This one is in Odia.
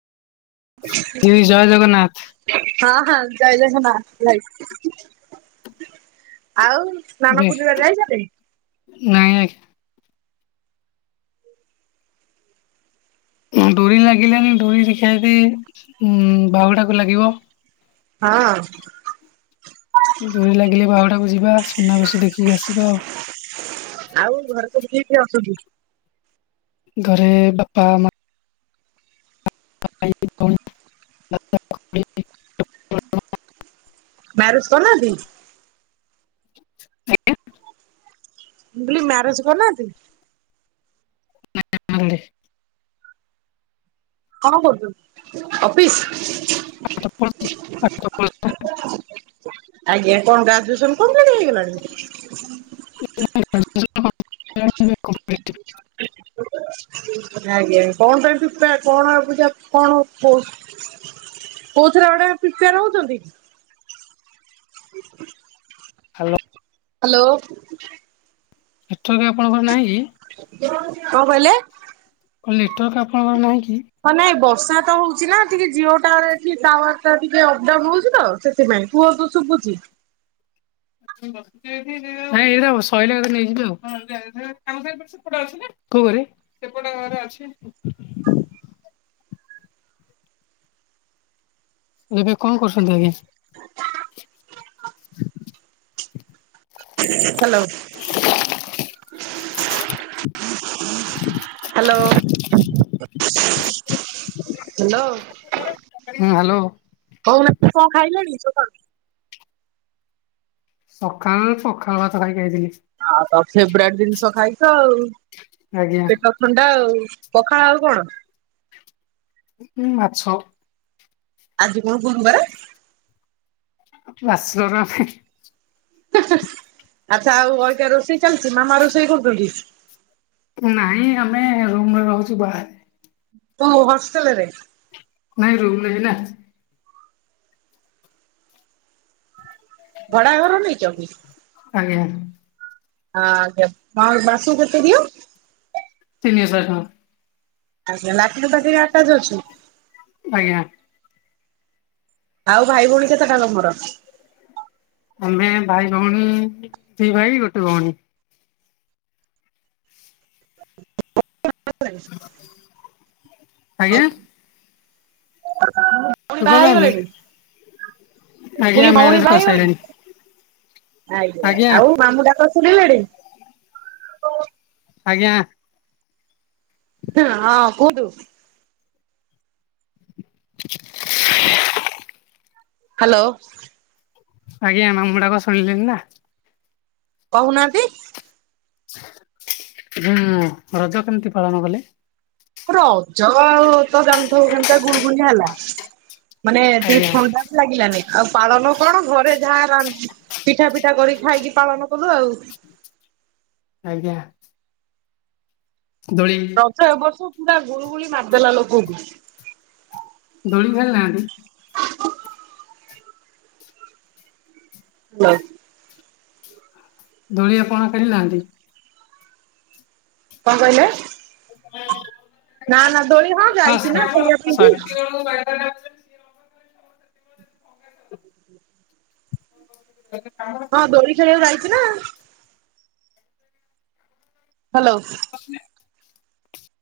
[unintelligible] ଜୟ ଜଗନ୍ନାଥ। ହଁ-ହଁ ଜୟ ଜଗନ୍ନାଥ! ଭାଇ ଆଉ ସ୍ନାନ ପୂର୍ଣ୍ଣିମା [inaudible] ଯାଇଛନ୍ତି? ନାଇଁ, ଆ ଡୋରି ଲାଗିଲାନି। ଡୋରି ଦେଖିଆ ଯଦି ବାହୁଡାକୁ ଲାଗିବ! ହଁ। ଡୋରି ଲାଗିଲେ ବାହୁଡ଼ାକୁ ଯିବା। ସୁନାବେଶ ଦେଖିକି ଆସିବା ଆଉ। ଆଉ ଘରେ ସବୁ କିଏ କିଏ ଅଛନ୍ତି? ଘରେ ବାପା, ମା [inaudible] ମ୍ୟାରେଜ୍ କରିନାହାଁନ୍ତି? ମୁଁ କହିଲି ମ୍ୟାରେଜ୍ କରିନାହାଁନ୍ତି? [inaudible] କଣ କରୁଛନ୍ତି, ଅଫିସ୍? [inaudible] ଆଜ୍ଞା, କଣ ଗ୍ରାଜୁଏସନ୍ କଂପ୍ଲିଟ୍ ହେଇଗଲାଣି? [inaudible] [inaudible] ଆଜ୍ଞା, କଣ ପାଇଁ ପ୍ରିପେୟା, କଣ ଆଉ ବୁଝା, କଣ କହୁ କୋଉଥିରେ ଗୋଟେ ପ୍ରିପେୟାର ହଉଛନ୍ତି କି? ହ୍ୟାଲୋ। ହ୍ୟାଲୋ। ନେଟୱାର୍କ ଆପଣଙ୍କର ନାହିଁ କି? କଣ କହିଲେ? କଣ ଲେଟୱାର୍କ ଆପଣଙ୍କର ନାହିଁ କି? ହଁ ନାଇଁ ବର୍ଷା ତ ହଉଛି ନା ଟିକେ ଜିଓ ଟାୱାର ଏଠି ଟାୱାର ଟା ଟିକେ ଅପଡାଉନ ହଉଛି ତ। ସେଥିପାଇଁ। କୁହନ୍ତୁ ଶୁଭୁଛି। ନାଇଁ ଏଇଟା ସଇଲେ ନେଇଯିବି ଆଉ। ସେପଟେ ଅଛି ନା। କୋଉ ଘରେ ସେପଟ ଘରେ ଅଛି। ଏବେ କଣ କରୁଛନ୍ତି ଅଜ୍ଞା। ହ୍ୟାଲୋ। Hello hello. ହୁଁ ହ୍ୟାଲୋ। କଉନା କଣ ଖାଇଲାଣି ସକାଳୁ? ସକାଳୁ ପଖାଳ ଭାତ ଖାଇକି ଆଇଥିଲି। ଆଉ ତ ଫେବରେଟ୍ ଜିନିଷ ଖାଇଛ ଆଉ। ଆଜ୍ଞା ଥଣ୍ଡା ଆଉ ପଖାଳ ଆଉ କଣ? ଉଁ ମାଛ ଆଜି କଣ ଗୁରୁବାର? ଆସୋଗ୍ରାଫି ଆଚ୍ଛା ଆଉ ଅଲଗା ରୋଷେଇ ଚାଲିଛି ମାମା ରୋଷେଇ କରୁଛନ୍ତି ନହିଁ ଆମେ ରୁମରେ ରହୁଛୁ ବାହାରେ। କଉ ହଷ୍ଟେଲରେ? ନାଇଁ ରୁମ ନେକିନା। ଭଡା ଘର ନେଇଚ। ଆଜ୍ଞା ହଁ ଆଜ୍ଞା ବାସୁ କେତେ ଦିଅ ତିିନି ହଜାର ଟଙ୍କା ଆଜ୍ଞା ଲାଟିନ୍ ଫାଟିନ ଆଟାଜ ଅଛି। ଆଜ୍ଞା ଆଉ ଭାଇ ଭଉଣୀ କେତେଟା ତମର? ଆମେ ଭାଇ ଭଉଣୀ ଦି ଭାଇ ଗୋଟେ ଭଉଣୀ। ଆଜ୍ଞା ଭୋଉଣି ଶୁଭା ବାହା ଯାଉନି ହେଇଗଲେଣି? ବୋଲି ଆଜ୍ଞା ଭଉଣୀ ମ୍ୟାରେଜ୍ ବାହା ହେଇଗଲେଣି? କରିସାରିଲେଣି। ଆଜ୍ଞା ଆଉ ମାମୁଁ ଡାକର ଶୁଣିଲେଣି। ଆଜ୍ଞା ହ ହଁ କୁହୁଠୁ ହ୍ୟାଲୋ ଆଜ୍ଞା ମାମୁଡାକ ଶୁଣିଲି ନା। କହୁନାହାନ୍ତି ଉଁ ରଜ କେମିତି ପାଳନ କଲେ? ରଜ ଆଉ ତ ଜାଣିଥିବୁ କେମତା ଗୁଲଗୁଲି ହେଲା ମାନେ ଟି ଆଜ୍ଞା ଥଣ୍ଡା। ଲାଗିଲାନି ଆଉ ପାଳନ କଣ ଘରେ ଯାହା ରା ପିଠା ପିଠା କରିକି ଖାଇକି ପାଳନ କଲୁ ଆଉ। ଆଜ୍ଞା ଦୋଳି ରଜ ଏ ବର୍ଷ ପୁରା ଗୁଲୁ ଗୁଳି ମାରିଦେଲା ଲୋକଙ୍କୁ। ଦୋଳି [unintelligible] ନାହାନ୍ତି। [inaudible] [unintelligible] ଦୋଳିଆପଣ ଖେଳି ନାହାନ୍ତି? କଣ କହିଲେ? ନା ନା ଦୋଳି ହଁ ଯାଇଛି ନା ଖେଳିବା ପାଇଁକି [unintelligible] [inaudible] ହଁ ଦୋଳି ଖେଳିବାକୁ ଯାଇଚି ନା। ହ୍ୟାଲୋ। [unintelligible]